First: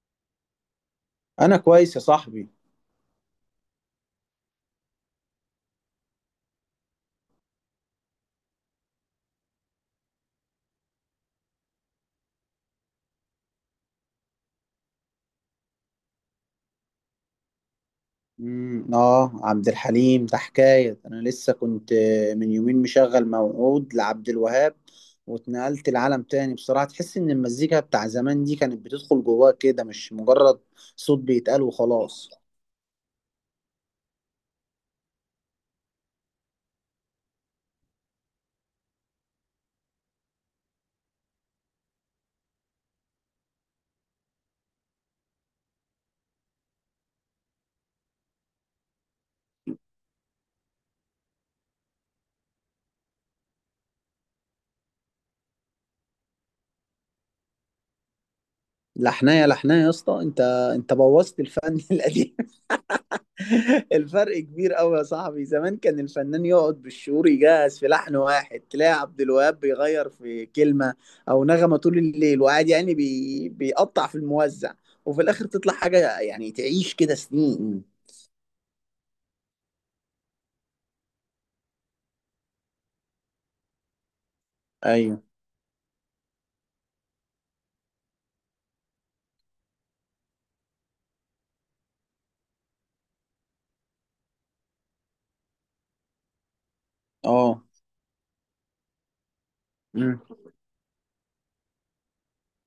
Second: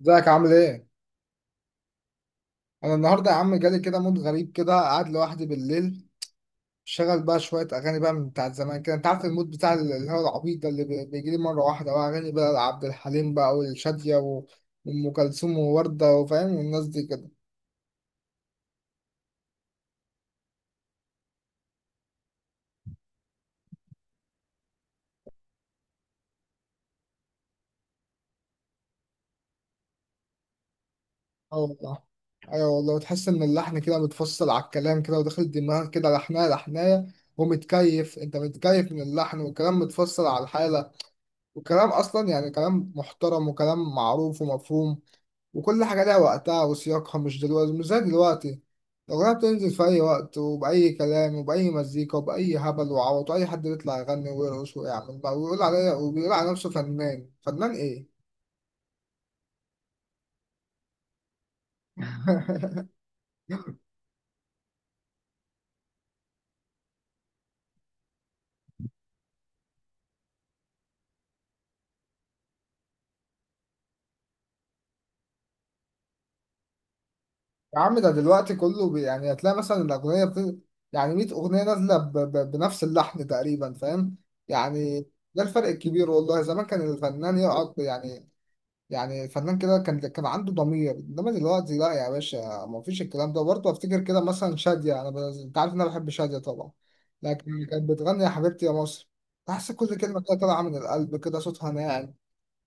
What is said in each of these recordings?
ازيك عامل ايه؟ انا كويس يا صاحبي. انا النهارده يا عم جالي كده مود غريب كده قاعد لوحدي بالليل. شغل بقى شويه اغاني بقى من بتاعت زمان كده، انت عارف المود بتاع اللي هو العبيط ده اللي بيجي لي مره واحده، بقى اغاني بقى لعبد الحليم بقى والشاديه وام كلثوم وورده وفاهم والناس دي كده. اه عبد الحليم ده حكايه. انا لسه كنت من يومين مشغل موعود لعبد الوهاب، واتنقلت لعالم تاني بصراحه. تحس ان المزيكا بتاع زمان دي كانت بتدخل جواك كده، مش مجرد صوت اه بيتقال والله. وخلاص. ايوه والله، تحس ان اللحن كده متفصل على الكلام كده وداخل دماغك كده لحنايه لحنايه. ومتكيف، انت متكيف من اللحن، والكلام متفصل على الحاله. والكلام اصلا يعني كلام محترم وكلام معروف ومفهوم. وكل حاجة لها وقتها وسياقها، مش دلوقتي، مش زي دلوقتي. الأغنية بتنزل في أي وقت وبأي كلام وبأي مزيكا وبأي هبل وعوط، وأي حد يطلع يغني ويرقص ويعمل بقى، ويقول عليا، وبيقول على نفسه فنان. فنان إيه؟ لحنايه لحنايه يا اسطى انت بوظت الفن القديم. الفرق كبير قوي يا صاحبي. زمان كان الفنان يقعد بالشهور يجهز في لحن واحد، تلاقي عبد الوهاب بيغير في كلمة أو نغمة طول الليل، وقاعد يعني بيقطع في الموزع، وفي الآخر تطلع حاجة يعني تعيش كده يا سنين. عم ده دلوقتي كله بي يعني، هتلاقي مثلا الأغنية بت... يعني 100 أغنية نازلة ب... ب... بنفس اللحن تقريبا، فاهم؟ يعني ايوه. ده الفرق الكبير والله. زمان كان الفنان يقعد يعني، يعني فنان كده، كان عنده ضمير، انما دلوقتي لا يا باشا. ما فيش الكلام ده برضه. افتكر كده مثلا شادية، انا ب...، انت عارف ان انا بحب شادية طبعا، اه. لكن كانت بتغني يا حبيبتي يا مصر. تحس كل كلمة كده طالعة من القلب كده، صوتها ناعم،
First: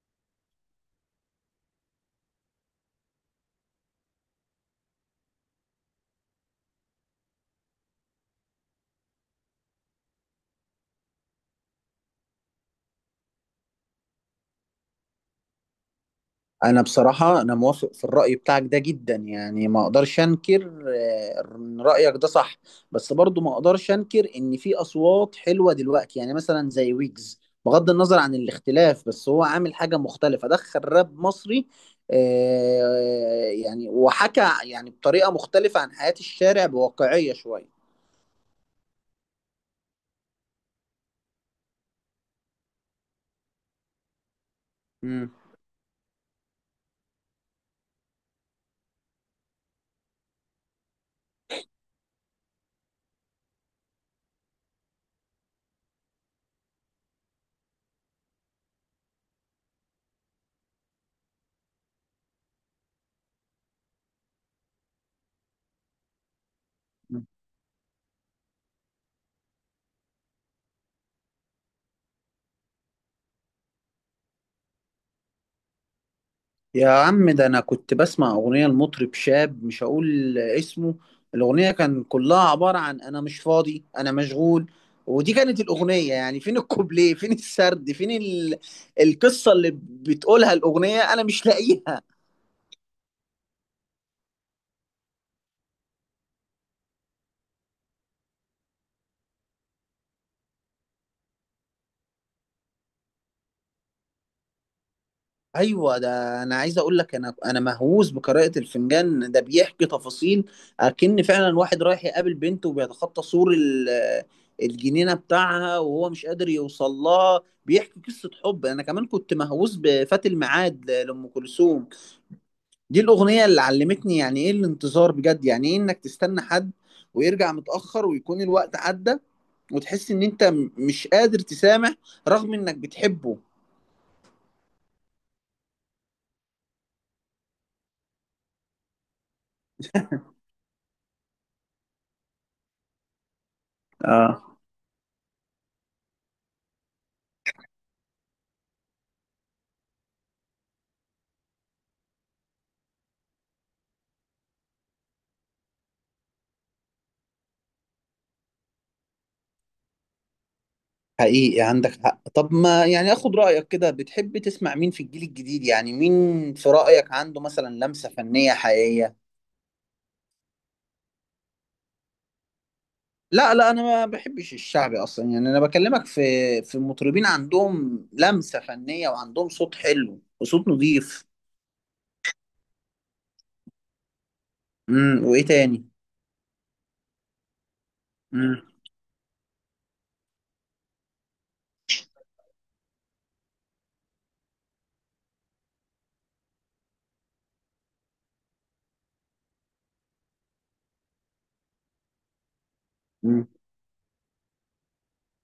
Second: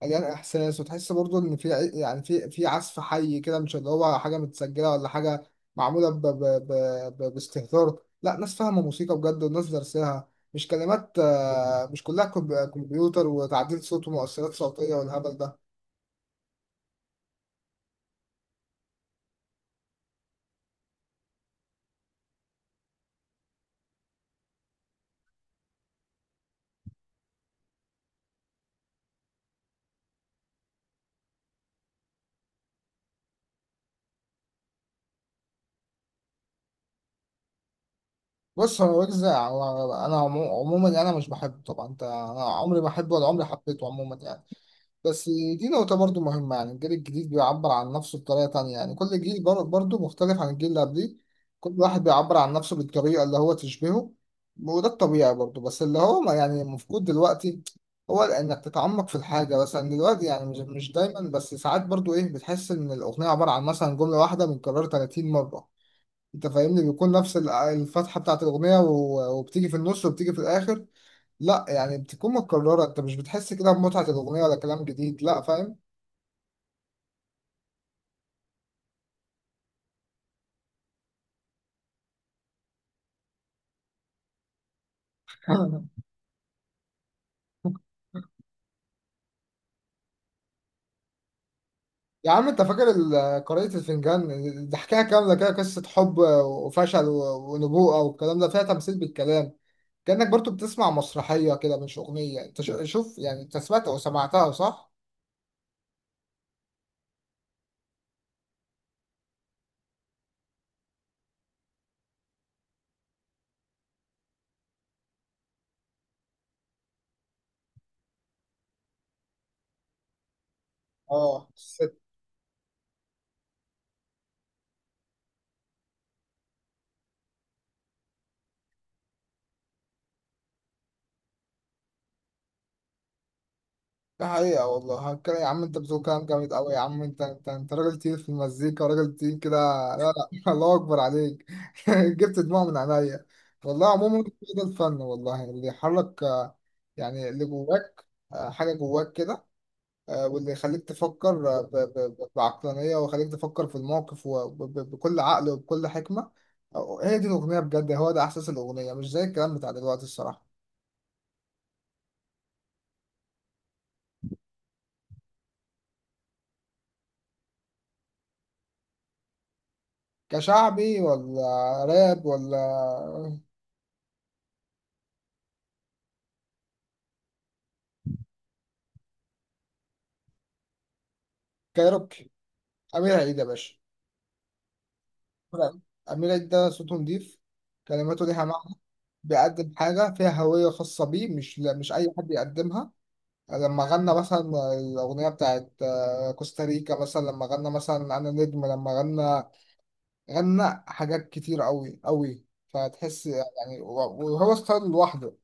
مليان احساس، وتحس برضه ان في يعني في عزف حي كده، مش اللي هو حاجة متسجلة ولا حاجة معمولة ب... ب... ب... ب... باستهتار. لا، ناس فاهمة موسيقى بجد، والناس درسها، مش كلمات، مش كلها كمبيوتر وتعديل صوت ومؤثرات صوتية والهبل ده. انا بصراحة انا موافق في الرأي بتاعك ده جدا، يعني ما اقدرش انكر ان رأيك ده صح. بس برضو ما اقدرش انكر ان في اصوات حلوة دلوقتي، يعني مثلا زي ويجز. بغض النظر عن الاختلاف، بس هو عامل حاجة مختلفة، دخل راب مصري، يعني وحكى يعني بطريقة مختلفة عن حياة الشارع بواقعية شوية. بص، هو ويجز انا عموما انا مش بحبه طبعا، انت انا عمري ما بحبه ولا عمري حبيته عموما يعني. بس مم. دي نقطة برضو مهمة، يعني الجيل الجديد بيعبر عن نفسه بطريقة تانية، يعني كل جيل برضو مختلف عن الجيل اللي قبليه. كل واحد بيعبر عن نفسه بالطريقة اللي هو تشبهه. وده الطبيعي برضو. بس اللي هو ما يعني مفقود دلوقتي هو انك تتعمق في الحاجة. مثلا دلوقتي يعني مش دايما، بس ساعات برضو ايه، بتحس ان الاغنية عبارة عن مثلا جملة واحدة متكررة 30 مرة، انت فاهمني، بيكون نفس الفتحه بتاعت الاغنيه وبتيجي في النص وبتيجي في الاخر. لا يعني بتكون متكرره، انت مش بتحس كده بمتعه الاغنيه ولا كلام جديد، لا فاهم. يا عم، ده انا كنت بسمع اغنيه لمطرب شاب مش هقول اسمه. الاغنيه كان كلها عباره عن انا مش فاضي انا مشغول، ودي كانت الاغنيه. يعني فين الكوبليه، فين السرد، فين؟ القصه اللي بتقولها الاغنيه انا مش لاقيها. يا عم انت فاكر قارئة الفنجان؟ ده حكايه كامله كده، قصه حب وفشل ونبوءه والكلام ده، فيها تمثيل بالكلام، كانك برضو بتسمع مسرحيه كده مش اغنيه. انت شوف يعني، انت سمعت او سمعتها صح؟ ايوه، ده انا عايز اقول لك، انا مهووس بقراءه الفنجان. ده بيحكي تفاصيل، اكن فعلا واحد رايح يقابل بنته وبيتخطى سور الجنينه بتاعها وهو مش قادر يوصل لها، بيحكي قصه حب. انا كمان كنت مهووس بفات الميعاد لام اه. كلثوم. دي الاغنيه اللي علمتني يعني ايه الانتظار بجد، يعني ايه انك تستنى حد ويرجع متاخر ويكون الوقت عدى، وتحس ان انت مش قادر تسامح رغم انك بتحبه. ده حقيقة والله، هتكلم يا عم، انت بتقول كلام جامد قوي يا عم، انت انت راجل تقيل في المزيكا، راجل تقيل كده. لا. الله اكبر عليك. جبت دموع من عينيا والله. عموما اه، ده الفن والله، اللي يحرك، يعني اللي جواك، حاجة جواك كده، واللي يخليك تفكر، بعقلانية، ويخليك تفكر في الموقف وبكل عقل وبكل حكمة. هي دي الأغنية بجد، هو ده إحساس الأغنية، مش زي الكلام بتاع دلوقتي الصراحة. حقيقي عندك حق. طب ما يعني اخد رأيك كده، بتحب تسمع مين في الجيل الجديد؟ يعني مين في رأيك عنده مثلا لمسة فنية حقيقية؟ كشعبي ولا راب ولا؟ لا، لا، انا ما بحبش الشعبي اصلا. يعني انا بكلمك في مطربين عندهم لمسة فنية وعندهم صوت حلو وصوت نظيف. كايروكي. أمير عيد يا باشا. وايه أمير عيد. تاني؟ أمير عيد ده صوته نضيف، كلماته ليها امم معنى، بيقدم حاجة فيها هوية خاصة بيه، مش مش أي حد يقدمها. لما غنى مثلا الأغنية بتاعت، كوستاريكا مثلا، لما غنى مثلا أنا نجم، لما غنى، غنى حاجات كتير أوي أوي، فتحس امم يعني وهو ستايل لوحده،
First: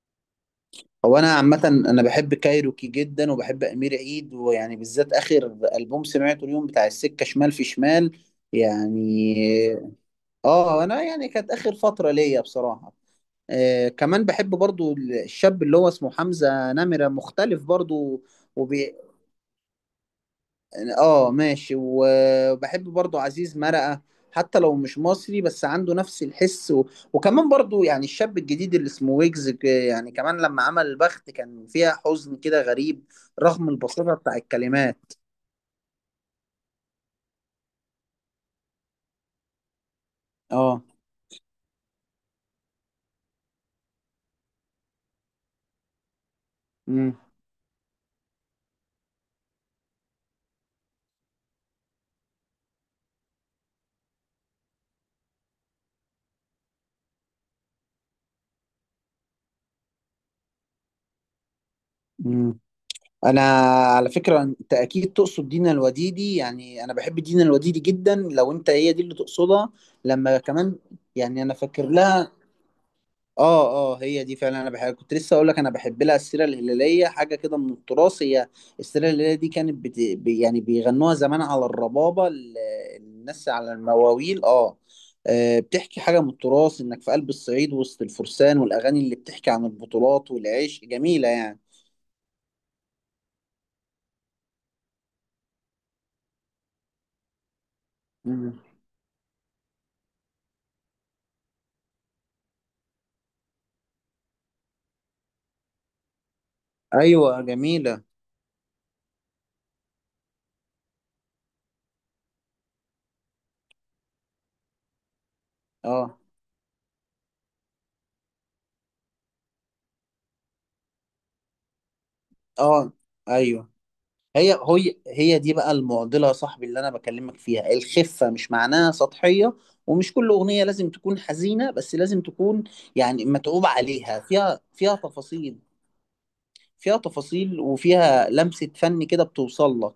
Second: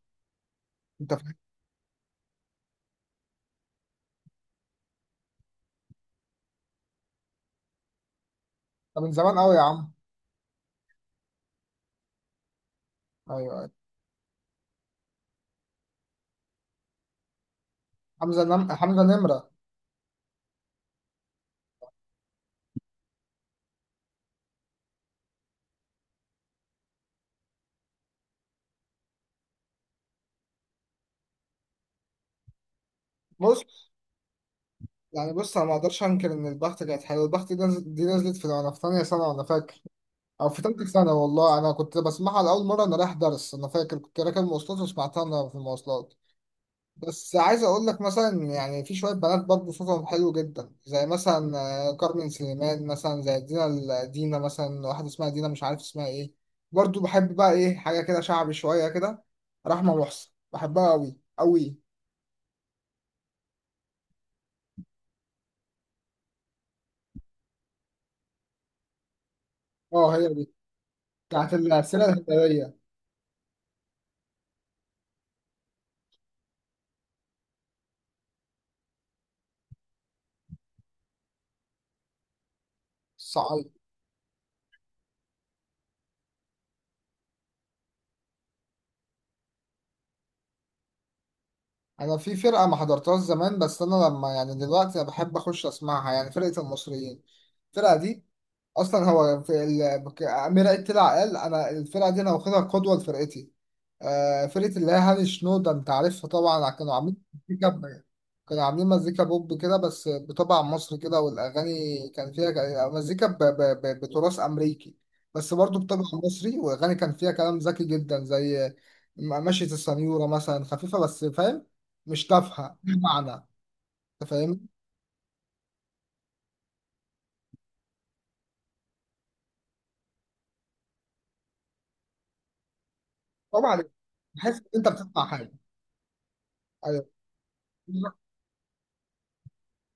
أنت هو انا فاهم. عامة انا بحب كايروكي جدا، وبحب امير عيد. ويعني بالذات اخر ألبوم سمعته اليوم بتاع السكة شمال في شمال ده من زمان أوي يا عم. يعني. اه، انا يعني كانت اخر فتره ليا بصراحه. أيوه. كمان بحب برضو الشاب اللي هو اسمه حمزه نمره، مختلف برضو. وبي... حمزة نمرة. اه، ماشي. وبحب برضو عزيز مرقه، حتى لو مش مصري بس عنده نفس الحس. وكمان برضو يعني الشاب الجديد اللي اسمه ويجز، يعني كمان لما عمل البخت كان فيها حزن كده غريب رغم بص البساطه بتاع الكلمات. يعني، بص أنا ما أقدرش أنكر إن البخت كانت حلوة. البخت دي نزلت، دي نزلت في وأنا في تانية سنة وأنا فاكر، أو في اه. تالتة سنة، والله أنا كنت بسمعها لأول مرة أنا رايح درس، أنا فاكر كنت راكب مواصلات وسمعتها أنا في المواصلات. بس عايز أقول لك مثلا يعني، في شوية بنات برضه صوتهم حلو جدا، زي مثلا كارمن سليمان مثلا، زي دينا مثلا، واحدة اسمها دينا مش عارف اسمها إيه. برضه بحب بقى إيه حاجة كده شعبي شوية كده، رحمة محسن بحبها أوي أوي. امم انا على فكره انت اكيد تقصد دينا الوديدي. يعني انا بحب دينا الوديدي جدا لو انت هي دي اللي تقصدها. أه هي لما دي. كمان، يعني انا بتاعت فاكر السيرة لها. الهلالية. اه، اه، هي دي فعلا. انا بحب، كنت لسه اقول لك انا بحب لها السيره الهلاليه، حاجه كده من التراث. هي السيره الهلاليه دي كانت يعني بيغنوها زمان على الربابه، الناس على المواويل، اه. بتحكي حاجة من التراث، إنك في قلب الصعيد وسط الفرسان والأغاني اللي بتحكي عن البطولات والعيش جميلة يعني. انا في فرقه ما حضرتهاش زمان، بس انا لما يعني دلوقتي انا بحب اخش اسمعها، يعني فرقه المصريين، الفرقه دي، مم. اصلا هو في ال...، امير عيد طلع قال انا الفرقه دي انا واخدها قدوه لفرقتي. آه، فرقه اللي هي هاني شنودة، انت عارفها طبعا، كانوا عاملين أيوة، مزيكا جميلة. كانوا عاملين مزيكا بوب كده، بس بطبع مصري كده، والاغاني كان فيها مزيكا ب... ب... ب... بتراث امريكي، بس برضه بطبع اه، مصري، واغاني كان فيها كلام ذكي جدا زي مشية السنيوره مثلا، خفيفه بس فاهم، مش تافهه، اه، ليها معنى، ايوه. انت فاهم. هي دي بقى المعضله يا صاحبي، اللي انا بكلمك فيها. الخفه مش معناها سطحيه، ومش كل اغنيه لازم تكون حزينه، بس لازم تكون يعني متعوب طبعا، عليها، تحس فيها ان انت فيها بتسمع حاجه. تفاصيل فيها ايوه. تفاصيل، وفيها لمسه فن كده بتوصل لك.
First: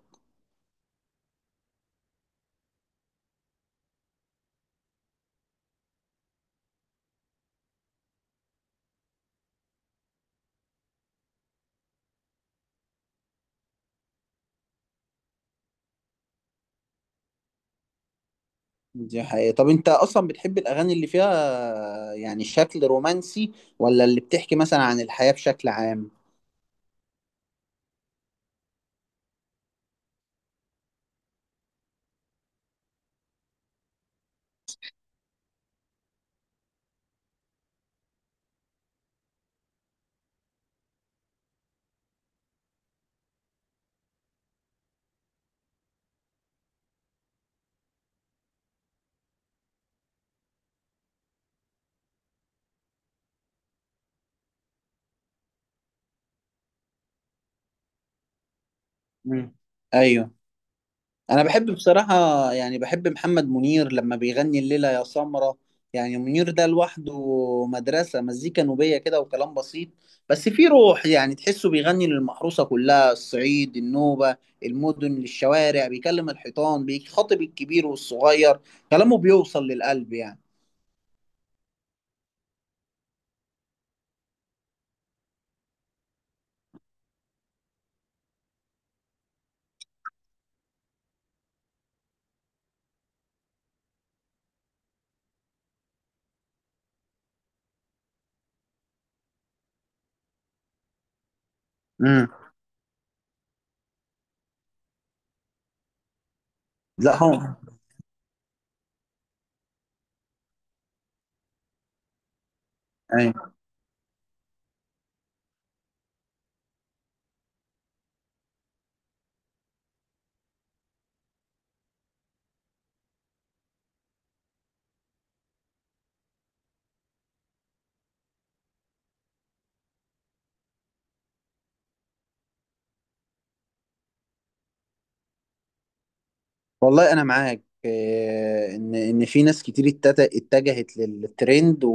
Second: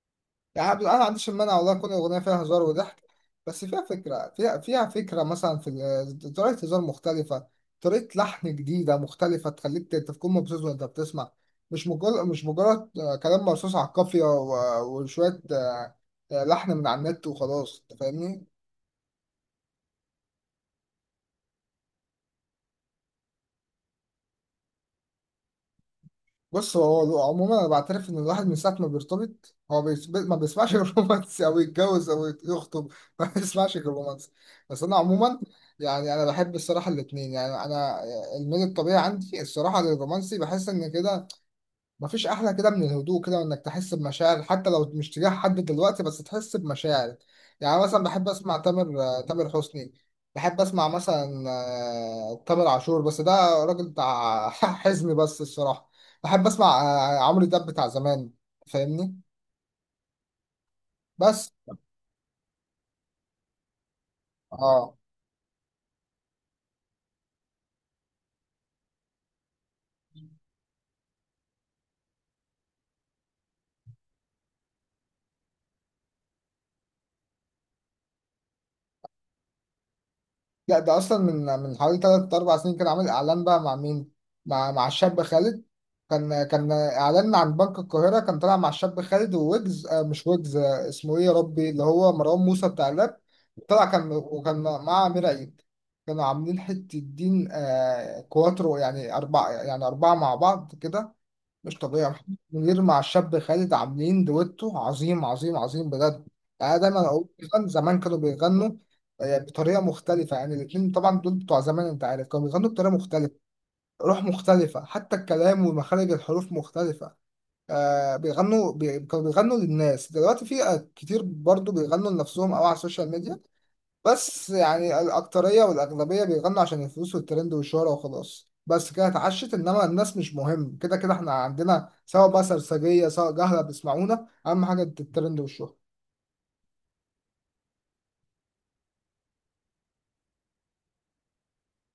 يعني أنا ما عنديش المانع والله تكون الأغنية فيها هزار وضحك، بس فيها فكرة، فيها فكرة، مثلا في طريقة هزار مختلفة، طريقة لحن جديدة مختلفة، تخليك تكون مبسوط وأنت بتسمع، مش مجرد، مش مجرد كلام مرصوص على القافية وشوية، لحن من على النت وخلاص، أنت فاهمني؟ دي حقيقة. طب انت اصلا بتحب الاغاني اللي فيها يعني شكل رومانسي، ولا اللي بتحكي مثلا عن الحياه بشكل عام؟ بص، هو عموما انا بعترف ان الواحد من ساعه ما بيرتبط هو ما بيسمعش غير رومانسي، او يتجوز او يخطب، ما بيسمعش غير رومانسي. بس انا عموما يعني انا بحب الصراحه الاثنين، يعني انا الميل الطبيعي عندي الصراحه للرومانسي. بحس ان كده مفيش أحلى كده من الهدوء كده، وإنك تحس بمشاعر حتى لو مش تجاه حد دلوقتي، بس تحس بمشاعر. يعني مثلا بحب أسمع تامر حسني، بحب أسمع مثلا تامر عاشور، بس ده راجل بتاع حزن بس الصراحة. بحب أسمع عمرو دياب بتاع زمان، فاهمني. مم. ايوه، انا بس بحب بصراحة. يعني بحب محمد منير لما بيغني الليلة اه. يا سمرة. يعني منير ده لوحده مدرسة، مزيكا نوبية كده وكلام بسيط، بس في روح. يعني تحسه بيغني للمحروسة كلها، الصعيد، النوبة، المدن، للشوارع، بيكلم الحيطان، بيخاطب الكبير والصغير. كلامه بيوصل للقلب يعني. لا ده اصلا من حوالي ثلاث اربع سنين، كان عامل اعلان بقى مع مين؟ مع الشاب خالد. كان اعلان عن بنك القاهره، كان طالع مع الشاب خالد وويجز، آه مش ويجز، آه اسمه ايه يا ربي، اللي هو مروان موسى بتاع الراب، طلع كان، وكان مع امير عيد. كانوا عاملين حته الدين، آه كواترو يعني اربعه، يعني اربعه مع بعض كده. مش طبيعي امم محمد منير مع الشاب خالد، عاملين دويتو عظيم عظيم عظيم بجد. يعني انا دايما لا. اقول، هو. زمان كانوا بيغنوا بطريقه مختلفه، يعني الاثنين طبعا دول بتوع زمان، انت عارف كانوا بيغنوا بطريقه مختلفه، أيوة. روح مختلفه، حتى الكلام ومخارج الحروف مختلفه. آه بيغنوا بي...، كانوا بيغنوا للناس. دلوقتي في كتير برضو بيغنوا لنفسهم او على السوشيال ميديا، بس يعني الأكترية والأغلبية بيغنوا عشان الفلوس والترند والشهرة وخلاص. بس كده اتعشت، إنما الناس مش مهم، كده كده إحنا عندنا سواء بقى سرسجية سواء جهلة بيسمعونا، أهم حاجة الترند والشهرة. والله انا معاك ان في ناس كتير اتجهت للترند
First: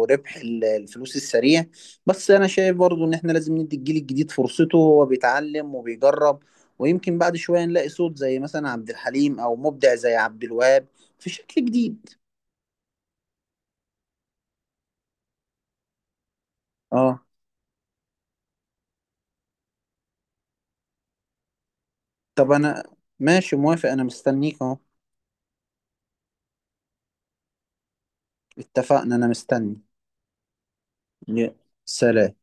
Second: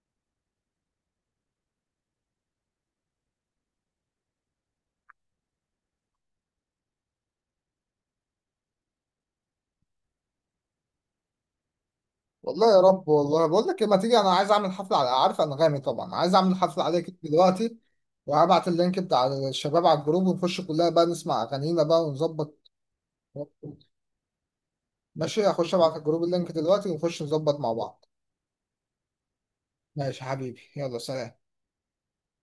وربح الفلوس السريع. بس انا شايف برضو ان احنا لازم ندي الجيل الجديد فرصته، وهو بيتعلم وبيجرب، ويمكن بعد شوية نلاقي صوت زي مثلا عبد الحليم، او مبدع زي عبد الوهاب في شكل جديد. والله يا رب. والله بقول لك إيه، ما تيجي، أنا عايز أعمل حفلة على عارف أنغامي طبعا، عايز أعمل حفلة عليك اه، دلوقتي، وهبعت اللينك بتاع الشباب على الجروب، ونخش كلنا بقى نسمع أغانينا بقى طب ونظبط. انا ماشي، موافق، انا مستنيك اهو. ماشي هخش أبعت الجروب اللينك دلوقتي، ونخش نظبط مع بعض. اتفقنا، انا مستني. ماشي يا حبيبي، يلا سلام. يا سلام.